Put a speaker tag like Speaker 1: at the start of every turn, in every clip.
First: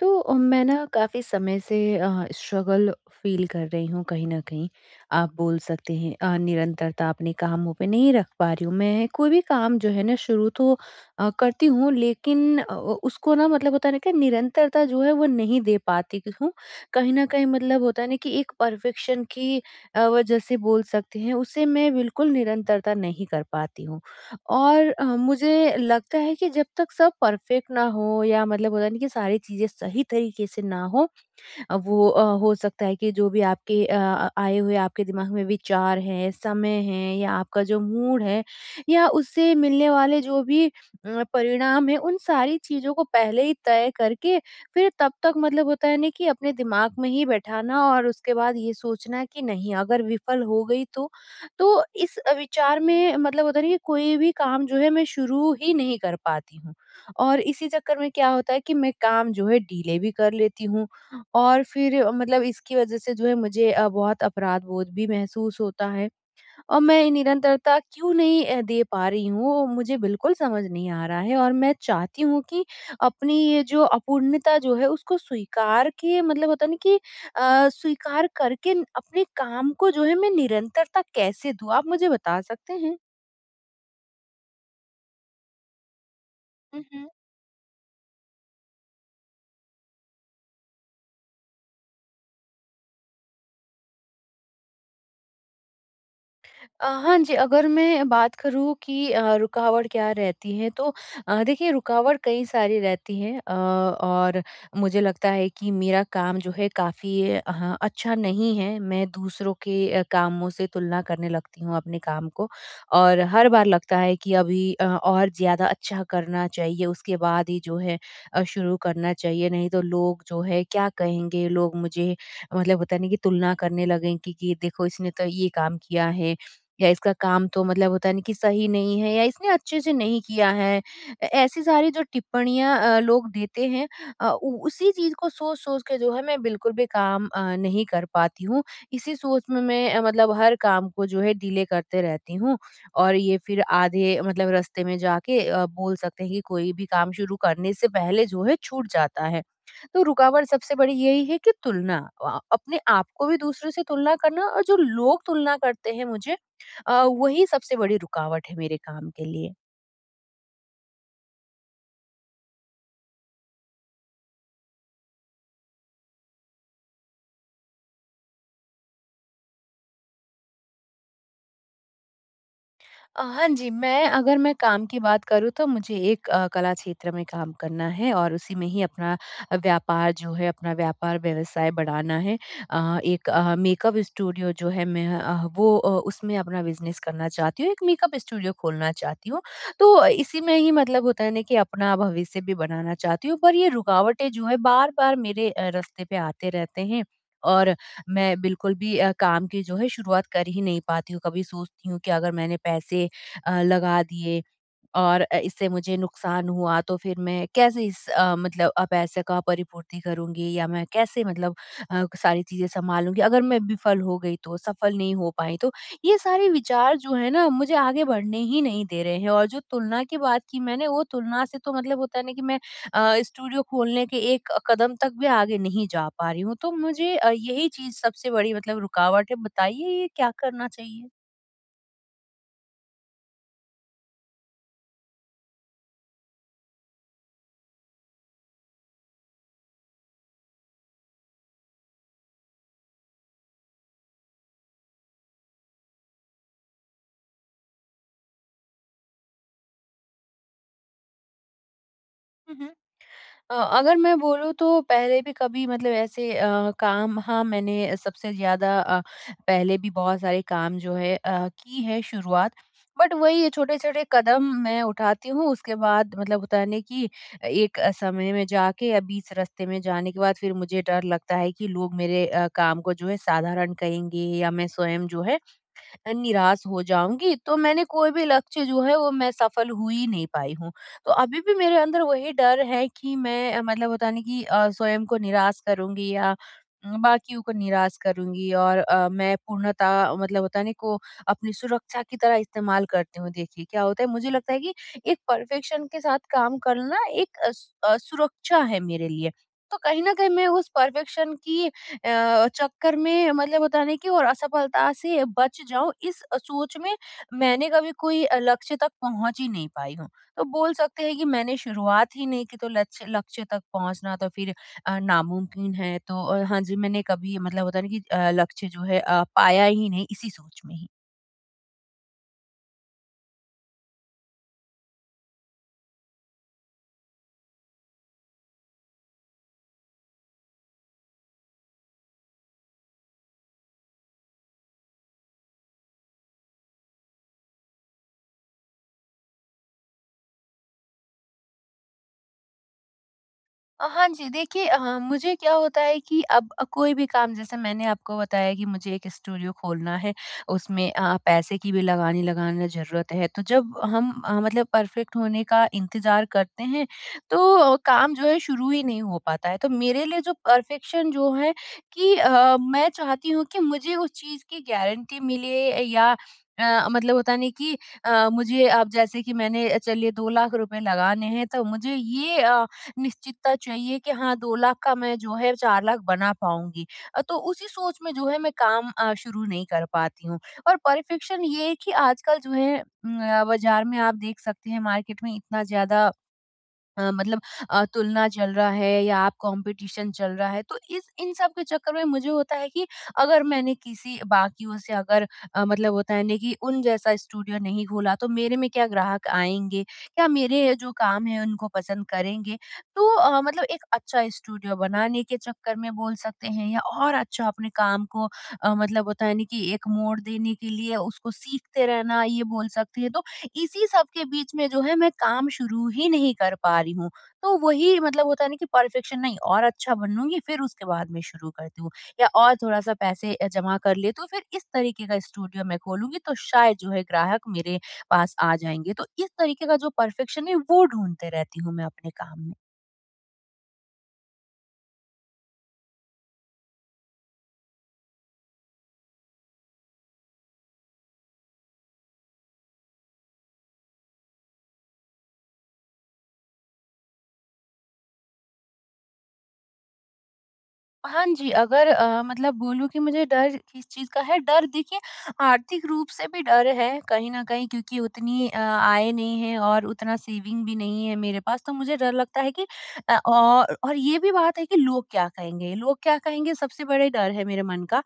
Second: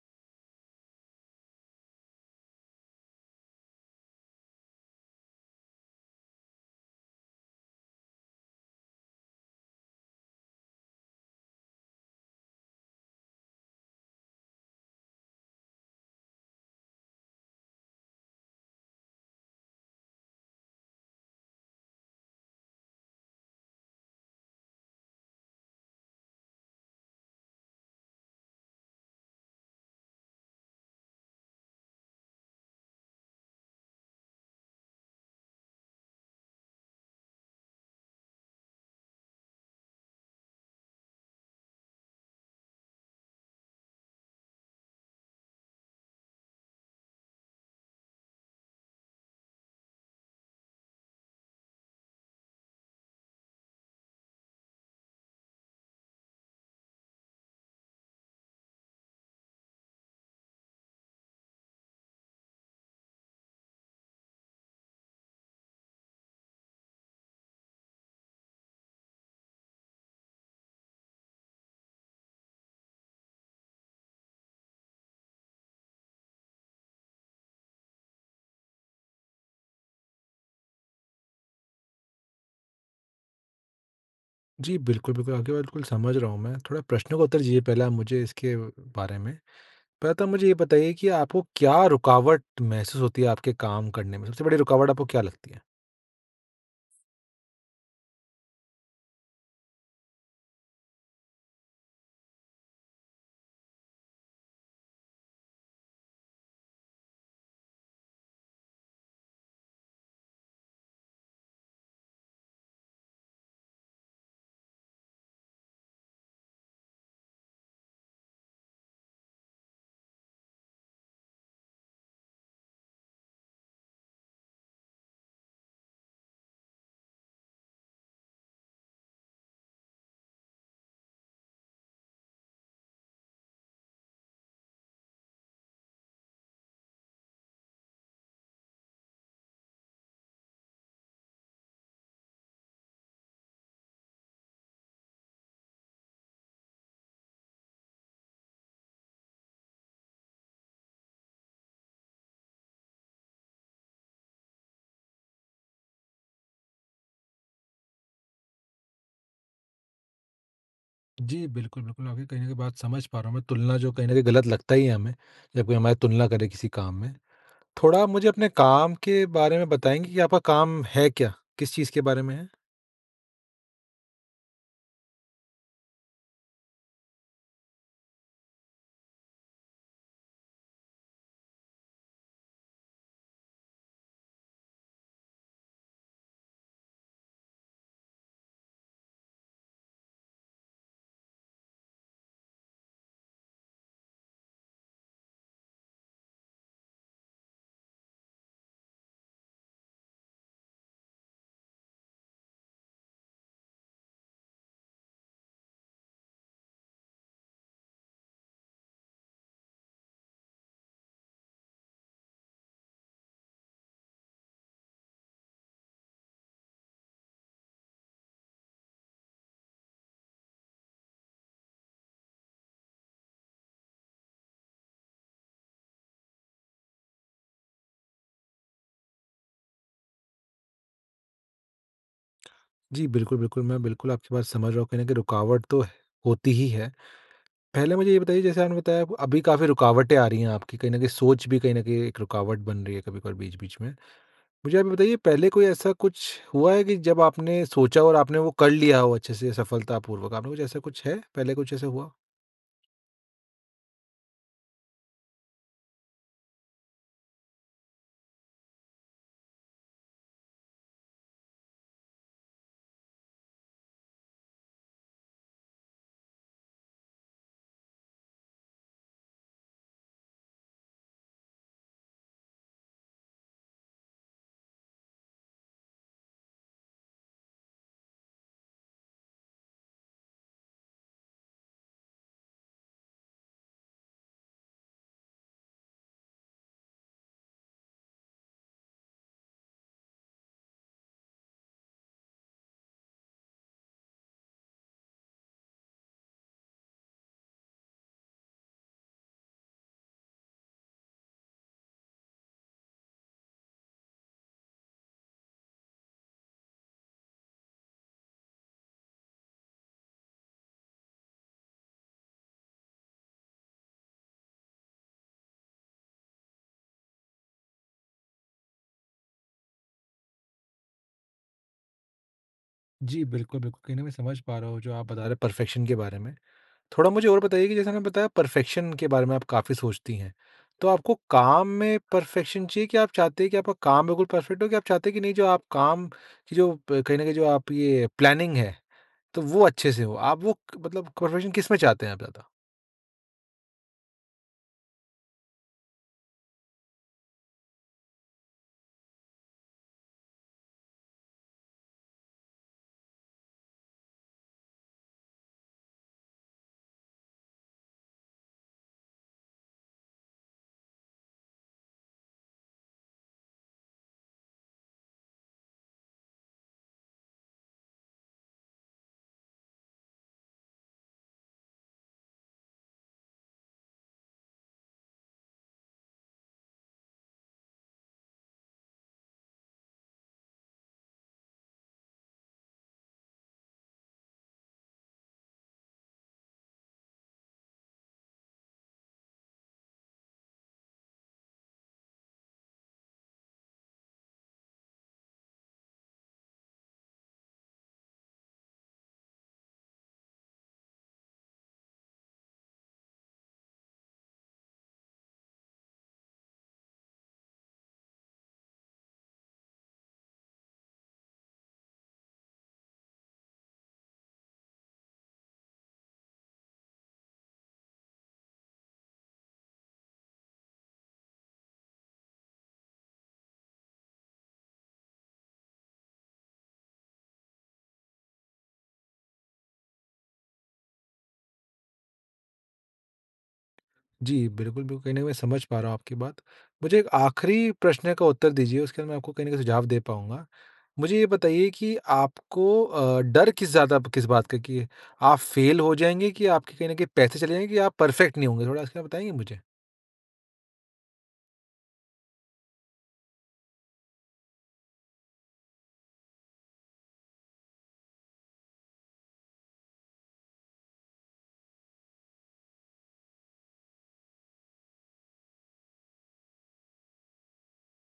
Speaker 1: तो मैं ना काफ़ी समय से स्ट्रगल फील कर रही हूँ कहीं न कहीं। आप बोल सकते हैं निरंतरता अपने कामों पे नहीं रख पा रही हूँ। मैं कोई भी काम जो है ना शुरू तो करती हूँ लेकिन अ, उ उसको ना मतलब होता है ना कि निरंतरता जो है वो नहीं दे पाती हूँ। कहीं न कहीं मतलब होता है ना कि एक परफेक्शन की वजह से बोल सकते हैं उसे मैं बिल्कुल निरंतरता नहीं कर पाती हूँ। और मुझे लगता है कि जब तक सब परफेक्ट ना हो या मतलब होता नहीं कि सारी चीज़ें सही तरीके से ना हो वो हो सकता है कि जो भी आपके आए हुए आपके दिमाग में विचार हैं, समय है या आपका जो मूड है या उससे मिलने वाले जो भी परिणाम है उन सारी चीज़ों को पहले ही तय करके फिर तब तक मतलब होता है ना कि अपने दिमाग में ही बैठाना और उसके बाद ये सोचना कि नहीं अगर विफल हो गई तो इस विचार में मतलब होता है ना कि कोई भी काम जो है मैं शुरू ही नहीं कर पाती हूँ और इसी चक्कर में क्या होता है कि मैं काम जो है डीले भी कर लेती हूँ और फिर मतलब इसकी वज़ह से जो है मुझे बहुत अपराध-बोध भी महसूस होता है और मैं निरंतरता क्यों नहीं दे पा रही हूँ, वो मुझे बिल्कुल समझ नहीं आ रहा है और मैं चाहती हूँ कि अपनी ये जो अपूर्णता जो है उसको स्वीकार के मतलब होता है ना कि स्वीकार करके अपने काम को जो है मैं निरंतरता कैसे दूँ? आप मुझे बता सकते हैं?
Speaker 2: जी, बिल्कुल, बिल्कुल, आपकी बात बिल्कुल समझ रहा हूँ मैं। थोड़ा प्रश्नों का उत्तर दीजिए पहले आप मुझे इसके बारे में। पहले तो मुझे ये बताइए कि आपको क्या रुकावट महसूस होती है आपके काम करने में? सबसे बड़ी रुकावट आपको क्या लगती है?
Speaker 1: हाँ जी, अगर मैं बात करूँ कि रुकावट क्या रहती है तो देखिए रुकावट कई सारी रहती हैं और मुझे लगता है कि मेरा काम जो है काफ़ी अच्छा नहीं है। मैं दूसरों के कामों से तुलना करने लगती हूँ अपने काम को और हर बार लगता है कि अभी और ज़्यादा अच्छा करना चाहिए उसके बाद ही जो है शुरू करना चाहिए नहीं तो लोग जो है क्या कहेंगे? लोग मुझे मतलब होता है ना कि तुलना करने लगेंगे कि देखो इसने तो ये काम किया है। या इसका काम तो मतलब होता है ना कि सही नहीं है या इसने अच्छे से नहीं किया है। ऐसी सारी जो टिप्पणियाँ लोग देते हैं अ, उ उसी चीज़ को सोच-सोच के जो है मैं बिल्कुल भी काम नहीं कर पाती हूँ। इसी सोच में मैं मतलब हर काम को जो है डिले करते रहती हूँ और ये फिर आधे मतलब रास्ते में जाके बोल सकते हैं कि कोई भी काम शुरू करने से पहले जो है छूट जाता है। तो रुकावट सबसे बड़ी यही है कि तुलना अपने आप को भी दूसरों से तुलना करना और जो लोग तुलना करते हैं मुझे अ, वही सबसे बड़ी रुकावट है मेरे काम के लिए।
Speaker 2: जी, बिल्कुल, बिल्कुल, आपकी कहीं न कहीं बात समझ पा रहा हूँ मैं। तुलना जो कहीं न कहीं गलत लगता ही है हमें, जब कोई हमारी तुलना करे किसी काम में। थोड़ा आप मुझे अपने काम के बारे में बताएँगे कि आपका काम है क्या? किस चीज़ के बारे में है?
Speaker 1: हाँ जी, मैं अगर मैं काम की बात करूँ तो मुझे एक कला क्षेत्र में काम करना है और उसी में ही अपना व्यापार जो है, अपना व्यापार व्यवसाय बढ़ाना है। एक मेकअप स्टूडियो जो है मैं वो उसमें अपना बिज़नेस करना चाहती हूँ, एक मेकअप स्टूडियो खोलना चाहती हूँ। तो इसी में ही मतलब होता है ना कि अपना भविष्य भी बनाना चाहती हूँ, पर ये रुकावटें जो है बार-बार मेरे रास्ते पे आते रहते हैं और मैं बिल्कुल भी काम की जो है शुरुआत कर ही नहीं पाती हूँ। कभी सोचती हूँ कि अगर मैंने पैसे लगा दिए और इससे मुझे नुकसान हुआ तो फिर मैं कैसे इस मतलब पैसे का परिपूर्ति करूँगी या मैं कैसे मतलब सारी चीज़ें सँभालूँगी? अगर मैं विफल हो गई तो, सफल नहीं हो पाई तो? ये सारे विचार जो हैं ना मुझे आगे बढ़ने ही नहीं दे रहे हैं और जो तुलना की बात की मैंने वो तुलना से तो मतलब होता है ना कि मैं स्टूडियो खोलने के एक कदम तक भी आगे नहीं जा पा रही हूँ। तो मुझे यही चीज़ सबसे बड़ी मतलब रुकावट है। बताइए ये क्या करना चाहिए?
Speaker 2: जी, बिल्कुल, बिल्कुल, मैं बिल्कुल आपकी बात समझ रहा हूँ, कहीं न कहीं रुकावट तो होती ही है। पहले मुझे ये बताइए, जैसे आपने बताया अभी काफ़ी रुकावटें आ रही हैं आपकी, कहीं न कहीं सोच भी कहीं न कहीं एक रुकावट बन रही है कभी-कभार बीच-बीच में। मुझे आप ये बताइए, पहले कोई ऐसा कुछ हुआ है कि जब आपने सोचा और आपने वो कर लिया हो अच्छे से सफलतापूर्वक? आपने कुछ ऐसा कुछ है? पहले कुछ ऐसा हुआ?
Speaker 1: हुँ, हुँ। अगर मैं बोलूँ तो पहले भी कभी मतलब ऐसे काम हाँ, मैंने सबसे ज़्यादा पहले भी बहुत सारे काम जो है की है शुरुआत। बट वही ये छोटे-छोटे कदम मैं उठाती हूँ, उसके बाद मतलब होता है ना कि एक समय में जाके या बीच रास्ते में जाने के बाद फिर मुझे डर लगता है कि लोग मेरे काम को जो है साधारण कहेंगे या मैं स्वयं जो है निराश हो जाऊँगी, तो मैंने कोई भी लक्ष्य जो है वो मैं सफल हो ही नहीं पाई हूँ। तो अभी भी मेरे अंदर वही डर है कि मैं मतलब होता है ना कि स्वयं को निराश करूँगी या बाकियों को निराश करूँगी और मैं पूर्णतः मतलब होता है ना को अपनी सुरक्षा की तरह इस्तेमाल करती हूँ। देखिए, क्या होता है मुझे लगता है कि एक परफेक्शन के साथ काम करना एक सुरक्षा है मेरे लिए। तो कहीं न कहीं मैं उस परफेक्शन की चक्कर में मतलब होता है ना कि और असफलता से बच जाऊं इस सोच में मैंने कभी कोई लक्ष्य तक पहुंच ही नहीं पाई हूँ तो बोल सकते हैं कि मैंने शुरुआत ही नहीं की तो लक्ष्य लक्ष्य तक पहुंचना तो फिर नामुमकिन है तो हाँ जी मैंने कभी मतलब होता है ना कि लक्ष्य जो है पाया ही नहीं इसी सोच में ही
Speaker 2: जी, बिल्कुल, बिल्कुल। कहीं न कहीं मैं समझ पा रहा हूँ जो आप बता रहे हैं परफेक्शन के बारे में। थोड़ा मुझे और बताइए कि जैसे आपने बताया परफेक्शन के बारे में आप काफ़ी सोचती हैं। तो आपको काम में परफेक्शन चाहिए कि आप चाहते हैं कि आपका काम बिल्कुल परफेक्ट हो, कि आप चाहते हैं कि नहीं, जो आप काम की जो प कहीं न कहीं जो आप ये प्लानिंग है, तो वो अच्छे से हो। आप वो क मतलब प्रोफ़ेशन किस में चाहते हैं आप ज़्यादा?
Speaker 1: हाँ जी, देखिए मुझे क्या होता है कि अब कोई भी काम जैसे मैंने आपको बताया कि मुझे एक स्टूडियो खोलना है, उसमें पैसे की भी लगानी लगाना ज़रूरत है। तो जब हम मतलब परफ़ेक्ट होने का इंतज़ार करते हैं, तो काम जो है शुरू ही नहीं हो पाता है। तो मेरे लिए जो परफ़ेक्शन जो है कि मैं चाहती हूँ कि मुझे उस चीज़ की गारंटी मिले या मतलब होता नहीं कि मुझे अब जैसे कि मैंने चलिए 2 लाख रुपए लगाने हैं, तो मुझे ये निश्चितता चाहिए कि हाँ 2 लाख का मैं जो है 4 लाख बना पाऊँगी। तो उसी सोच में जो है मैं काम शुरू नहीं कर पाती हूँ और परफेक्शन ये है कि आजकल जो है बाज़ार में आप देख सकते हैं मार्केट में इतना ज़्यादा मतलब तुलना चल रहा है या आप कंपटीशन चल रहा है तो इस इन सब के चक्कर में मुझे होता है कि अगर मैंने किसी बाकियों से अगर मतलब होता है ना कि उन जैसा स्टूडियो नहीं खोला तो मेरे में क्या ग्राहक आएंगे क्या मेरे जो काम है उनको पसंद करेंगे तो मतलब एक अच्छा स्टूडियो बनाने के चक्कर में बोल सकते हैं या और अच्छा अपने काम को मतलब होता है ना कि एक मोड़ देने के लिए उसको सीखते रहना ये बोल सकते हैं तो इसी सब के बीच में जो है मैं काम शुरू ही नहीं कर पा रही हूँ। तो वही मतलब होता है ना कि परफेक्शन नहीं और अच्छा बनूँगी फिर उसके बाद में शुरू करती हूँ या और थोड़ा-सा पैसे जमा कर लेती हूँ फिर इस तरीके का स्टूडियो मैं खोलूँगी तो शायद जो है ग्राहक मेरे पास आ जाएँगे। तो इस तरीके का जो परफेक्शन है वो ढूँढते रहती हूँ मैं अपने काम में।
Speaker 2: जी, बिल्कुल, बिल्कुल, कहीं न कहीं मैं समझ पा रहा हूँ आपकी बात। मुझे एक आखिरी प्रश्न का उत्तर दीजिए, उसके बाद मैं आपको कहीं न कहीं सुझाव दे पाऊँगा। मुझे ये बताइए कि आपको डर किस ज़्यादा किस बात का है कि आप फ़ेल हो जाएँगे कि आपके कहीं न कहीं पैसे चले जाएँगे कि आप परफ़ेक्ट नहीं होंगे? थोड़ा इसके बारे में बताएँगे मुझे?
Speaker 1: हाँ जी, अगर मतलब बोलूँ कि मुझे डर किस चीज़ का है? डर देखिए आर्थिक रूप से भी डर है कहीं न कहीं क्योंकि उतनी आय नहीं है और उतना सेविंग भी नहीं है मेरे पास, तो मुझे डर लगता है कि और ये भी बात है कि लोग क्या कहेंगे? लोग क्या कहेंगे सबसे बड़ा डर है मेरे मन का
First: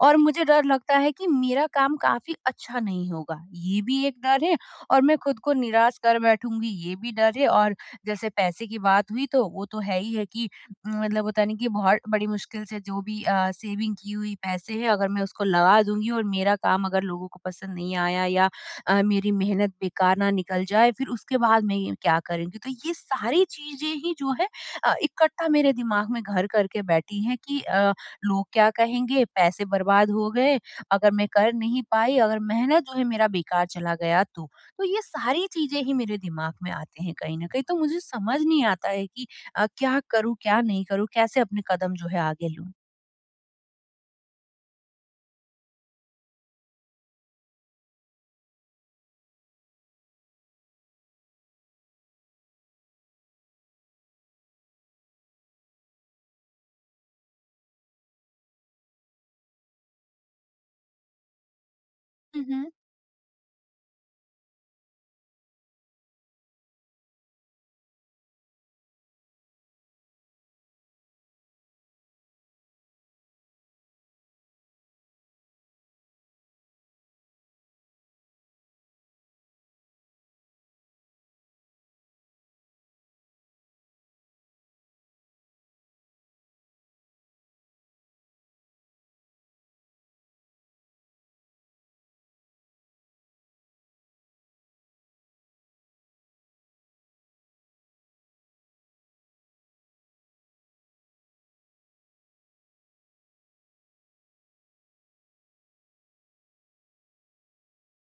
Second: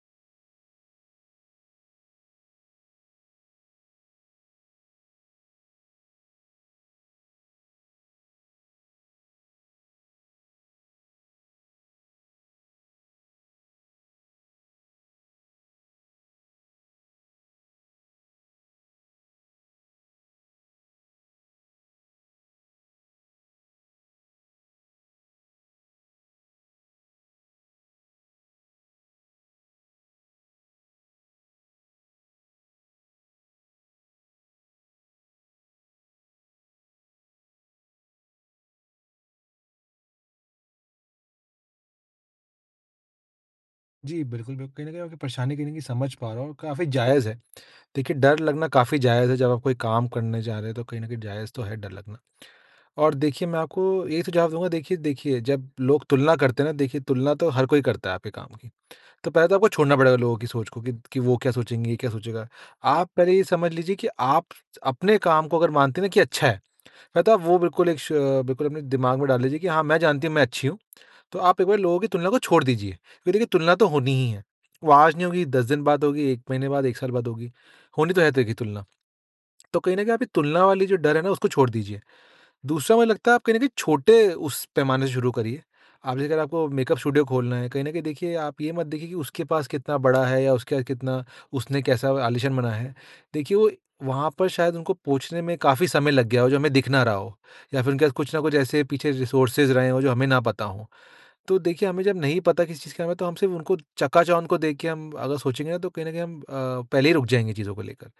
Speaker 1: और मुझे डर लगता है कि मेरा काम काफ़ी अच्छा नहीं होगा, ये भी एक डर है और मैं खुद को निराश कर बैठूँगी, ये भी डर है और जैसे पैसे की बात हुई तो वो तो है ही है कि मतलब होता नहीं कि बहुत बड़ी मुश्किल से जो भी सेविंग की हुई पैसे हैं अगर मैं उसको लगा दूँगी और मेरा काम अगर लोगों को पसंद नहीं आया या मेरी मेहनत बेकार ना निकल जाए फिर उसके बाद मैं ये क्या करूँगी? तो ये सारी चीज़ें ही जो है इकट्ठा मेरे दिमाग में घर करके बैठी हैं कि लोग क्या कहेंगे? पैसे बर्बाद हो गए, अगर मैं कर नहीं पाई, अगर मेहनत जो है मेरा बेकार चला गया तो। तो ये सारी चीज़ें ही मेरे दिमाग में आते हैं कहीं न कहीं, तो मुझे समझ नहीं आता है कि क्या करूँ, क्या नहीं करूँ? कैसे अपने कदम जो है आगे लूँ?
Speaker 2: जी, बिल्कुल, बिल्कुल, कहीं न कहीं आपकी परेशानी कहीं न कहीं समझ पा रहा हूँ और काफ़ी जायज़ है। देखिए, डर लगना काफ़ी जायज़ है, जब आप कोई काम करने जा रहे हैं, तो कहीं न कहीं जायज़ तो है डर लगना। और देखिए, मैं आपको यही सुझाव दूँगा, देखिए देखिए जब लोग तुलना करते हैं ना, देखिए तुलना तो हर कोई करता है आपके काम की। तो पहले तो आपको छोड़ना पड़ेगा लोगों की सोच को, कि वो क्या सोचेंगे, ये क्या
Speaker 1: हुँ,
Speaker 2: सोचेगा।
Speaker 1: हुँ।
Speaker 2: आप पहले ये समझ लीजिए कि आप अपने काम को अगर मानते हैं ना कि अच्छा है, पहले तो आप वो बिल्कुल एक श बिल्कुल अपने दिमाग में डाल लीजिए कि हाँ, मैं जानती हूँ मैं अच्छी हूँ। तो आप एक बार लोगों की तुलना को छोड़ दीजिए। क्योंकि देखिए तुलना तो होनी ही है। वो आज नहीं होगी, 10 दिन बाद होगी, 1 महीने बाद, 1 साल बाद होगी। होनी तो है देखिए तुलना। तो कहीं न कहीं आप ये तुलना वाली जो डर है ना, उसको छोड़ दीजिए। दूसरा, मुझे लगता है आप कहीं न कहीं छोटे उस पैमाने से शुरू करिए। आप जैसे, अगर आपको मेकअप स्टूडियो खोलना है, कहीं न कहीं देखिए आप ये मत देखिए कि उसके पास कितना बड़ा है या उसके पास कितना, उसने कैसा आलीशान बनाया है। देखिए वो वहाँ पर शायद उनको पहुँचने में काफ़ी समय लग गया हो जो हमें दिख ना रहा हो, या फिर उनके पास कुछ न कुछ ऐसे पीछे रिसोर्सेज़ रहे हों जो हमें ना पता हों। तो देखिए हमें जब नहीं पता किसी चीज़ के हमें, तो हम सिर्फ़ उनको चकाचौंध को देख के हम अगर सोचेंगे ना, तो कहीं न कहीं हम पहले ही रुक जाएँगे चीज़ों को लेकर।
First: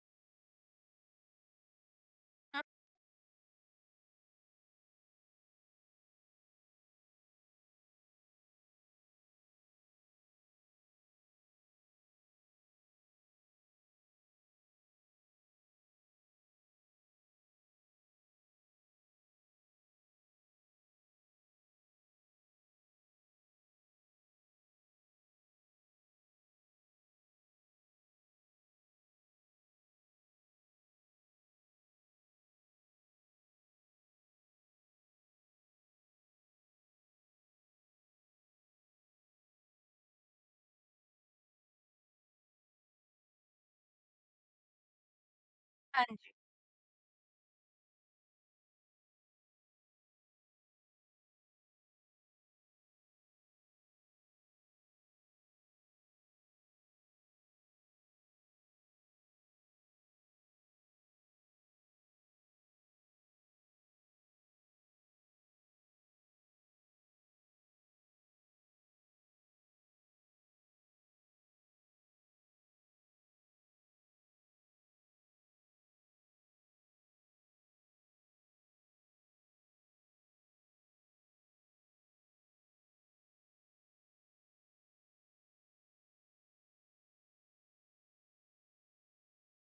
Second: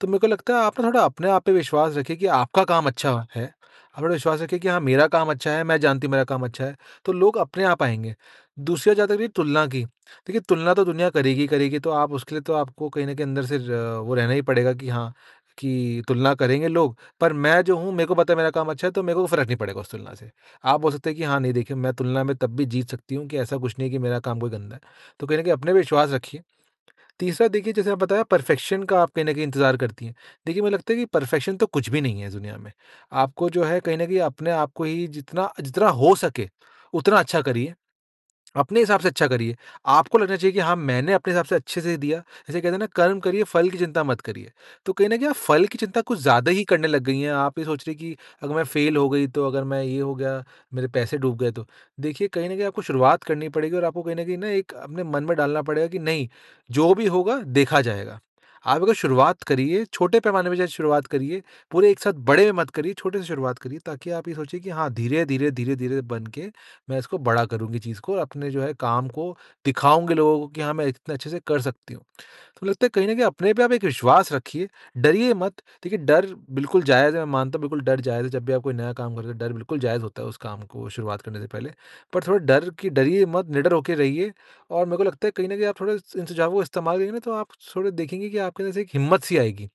Speaker 2: तो मेरे को लगता है आप ना थोड़ा अपने आप पे विश्वास रखिए कि आपका काम अच्छा है। आप थोड़ा विश्वास रखिए कि हाँ, मेरा काम अच्छा है, मैं जानती हूँ मेरा काम अच्छा है, तो लोग अपने आप आएँगे। दूसरी बात, जहाँ तक रही तुलना की, देखिए तुलना तो दुनिया करेगी ही करेगी, तो आप उसके लिए, तो आपको कहीं न कहीं अंदर से र वो रहना ही पड़ेगा कि हाँ, कि तुलना करेंगे लोग, पर मैं जो हूँ, मेरे को पता है मेरा काम अच्छा है, तो मेरे को फ़र्क नहीं पड़ेगा उस तुलना से। आप बोल सकते हैं कि हाँ, नहीं देखिए, मैं तुलना में तब भी जीत सकती हूँ कि ऐसा कुछ नहीं है कि मेरा काम कोई गंदा है। तो कहीं न कहीं अपने पे विश्वास रखिए। तीसरा, देखिए जैसे आप बताया परफेक्शन का आप कहीं न कहीं इंतज़ार करती हैं। देखिए, मुझे लगता है कि परफेक्शन तो कुछ भी नहीं है इस दुनिया में। आपको जो है कहीं न कहीं अपने आप को ही जितना जितना हो सके उतना अच्छा करिए, अपने हिसाब से अच्छा करिए। आपको लगना चाहिए कि हाँ, मैंने अपने हिसाब से अच्छे से दिया। जैसे कहते हैं ना, कर्म करिए, फल की चिंता मत करिए। तो कहीं न कहीं आप फल की चिंता
Speaker 1: हाँ
Speaker 2: कुछ
Speaker 1: जी।
Speaker 2: ज़्यादा ही करने लग गई हैं। आप ये सोच रही कि अगर मैं फेल हो गई तो, अगर मैं ये हो गया, मेरे पैसे डूब गए तो। देखिए कहीं न कहीं आपको शुरुआत करनी पड़ेगी और आपको कहीं न कहीं ना एक अपने मन में डालना पड़ेगा कि नहीं, जो भी होगा देखा जाएगा। आप अगर शुरुआत करिए, छोटे पैमाने पे शायद शुरुआत करिए, पूरे एक साथ बड़े में मत करिए, छोटे से शुरुआत करिए ताकि आप ये सोचिए कि हाँ, धीरे, धीरे, धीरे, धीरे बन के मैं इसको बड़ा करूँगी चीज़ को, और अपने जो है काम को दिखाऊँगी लोगों को कि हाँ, मैं इतना अच्छे से कर सकती हूँ। तो लगता है कहीं न कहीं अपने पे आप एक विश्वास रखिए, डरिए मत। देखिए डर बिल्कुल जायज़ है, मैं मानता हूँ बिल्कुल डर जायज़ है, जब भी आप कोई नया काम करते हो डर बिल्कुल जायज़ होता है उस काम को शुरुआत करने से पहले। पर थोड़ा डर कि डरिए मत, निडर होके रहिए, और मेरे को लगता है कहीं न कहीं आप थोड़े इन सुझावों को इस्तेमाल करेंगे ना, तो आप थोड़े देखेंगे कि आपके अंदर से एक हिम्मत सी आएगी।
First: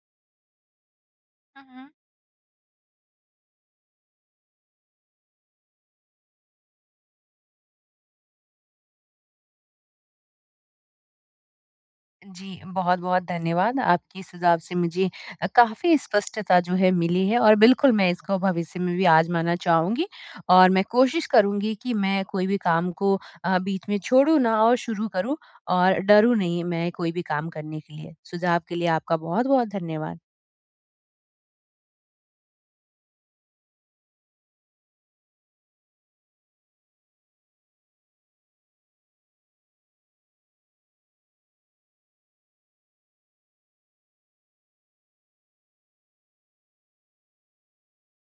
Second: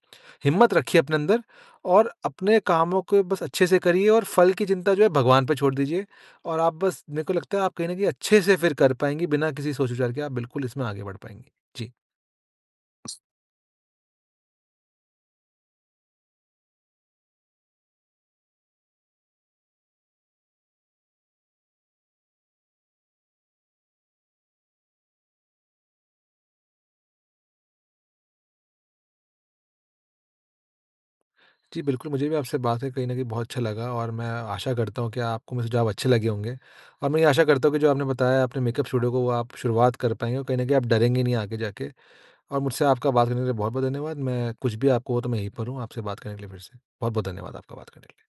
Speaker 2: हिम्मत रखिए अपने अंदर
Speaker 1: हुँ, हुँ।
Speaker 2: और अपने कामों को बस अच्छे से करिए और फल की चिंता जो है भगवान पे छोड़ दीजिए। और आप बस, मेरे को लगता है आप कहीं न कहीं अच्छे से फिर कर पाएँगी, बिना किसी सोच-विचार के आप बिल्कुल इसमें आगे बढ़ पाएँगी। जी।
Speaker 1: जी, बहुत-बहुत धन्यवाद। आपके सुझाव से मुझे काफ़ी स्पष्टता जो है मिली है और बिल्कुल मैं इसको भविष्य में भी आज़माना चाहूँगी और मैं कोशिश करूँगी कि मैं कोई भी काम को बीच में छोड़ूँ ना और शुरू करूँ और डरूँ नहीं मैं कोई भी काम करने के लिए। सुझाव के लिए आपका बहुत-बहुत धन्यवाद।
Speaker 2: जी, बिल्कुल, मुझे भी आपसे बात है कहीं न कहीं बहुत अच्छा लगा, और मैं आशा करता हूँ कि आपको मेरे सुझाव अच्छे लगे होंगे। और मैं ये आशा करता हूँ कि जो आपने बताया अपने मेकअप स्टूडियो को, वो आप शुरुआत कर पाएँगे और कहीं न कहीं आप डरेंगे नहीं आगे जाके। और मुझसे आपका बात करने के लिए बहुत-बहुत धन्यवाद। मैं कुछ भी आपको हो तो मैं यहीं पर हूँ, आपसे बात करने के लिए फिर से। बहुत-बहुत धन्यवाद आपका बात करने के लिए।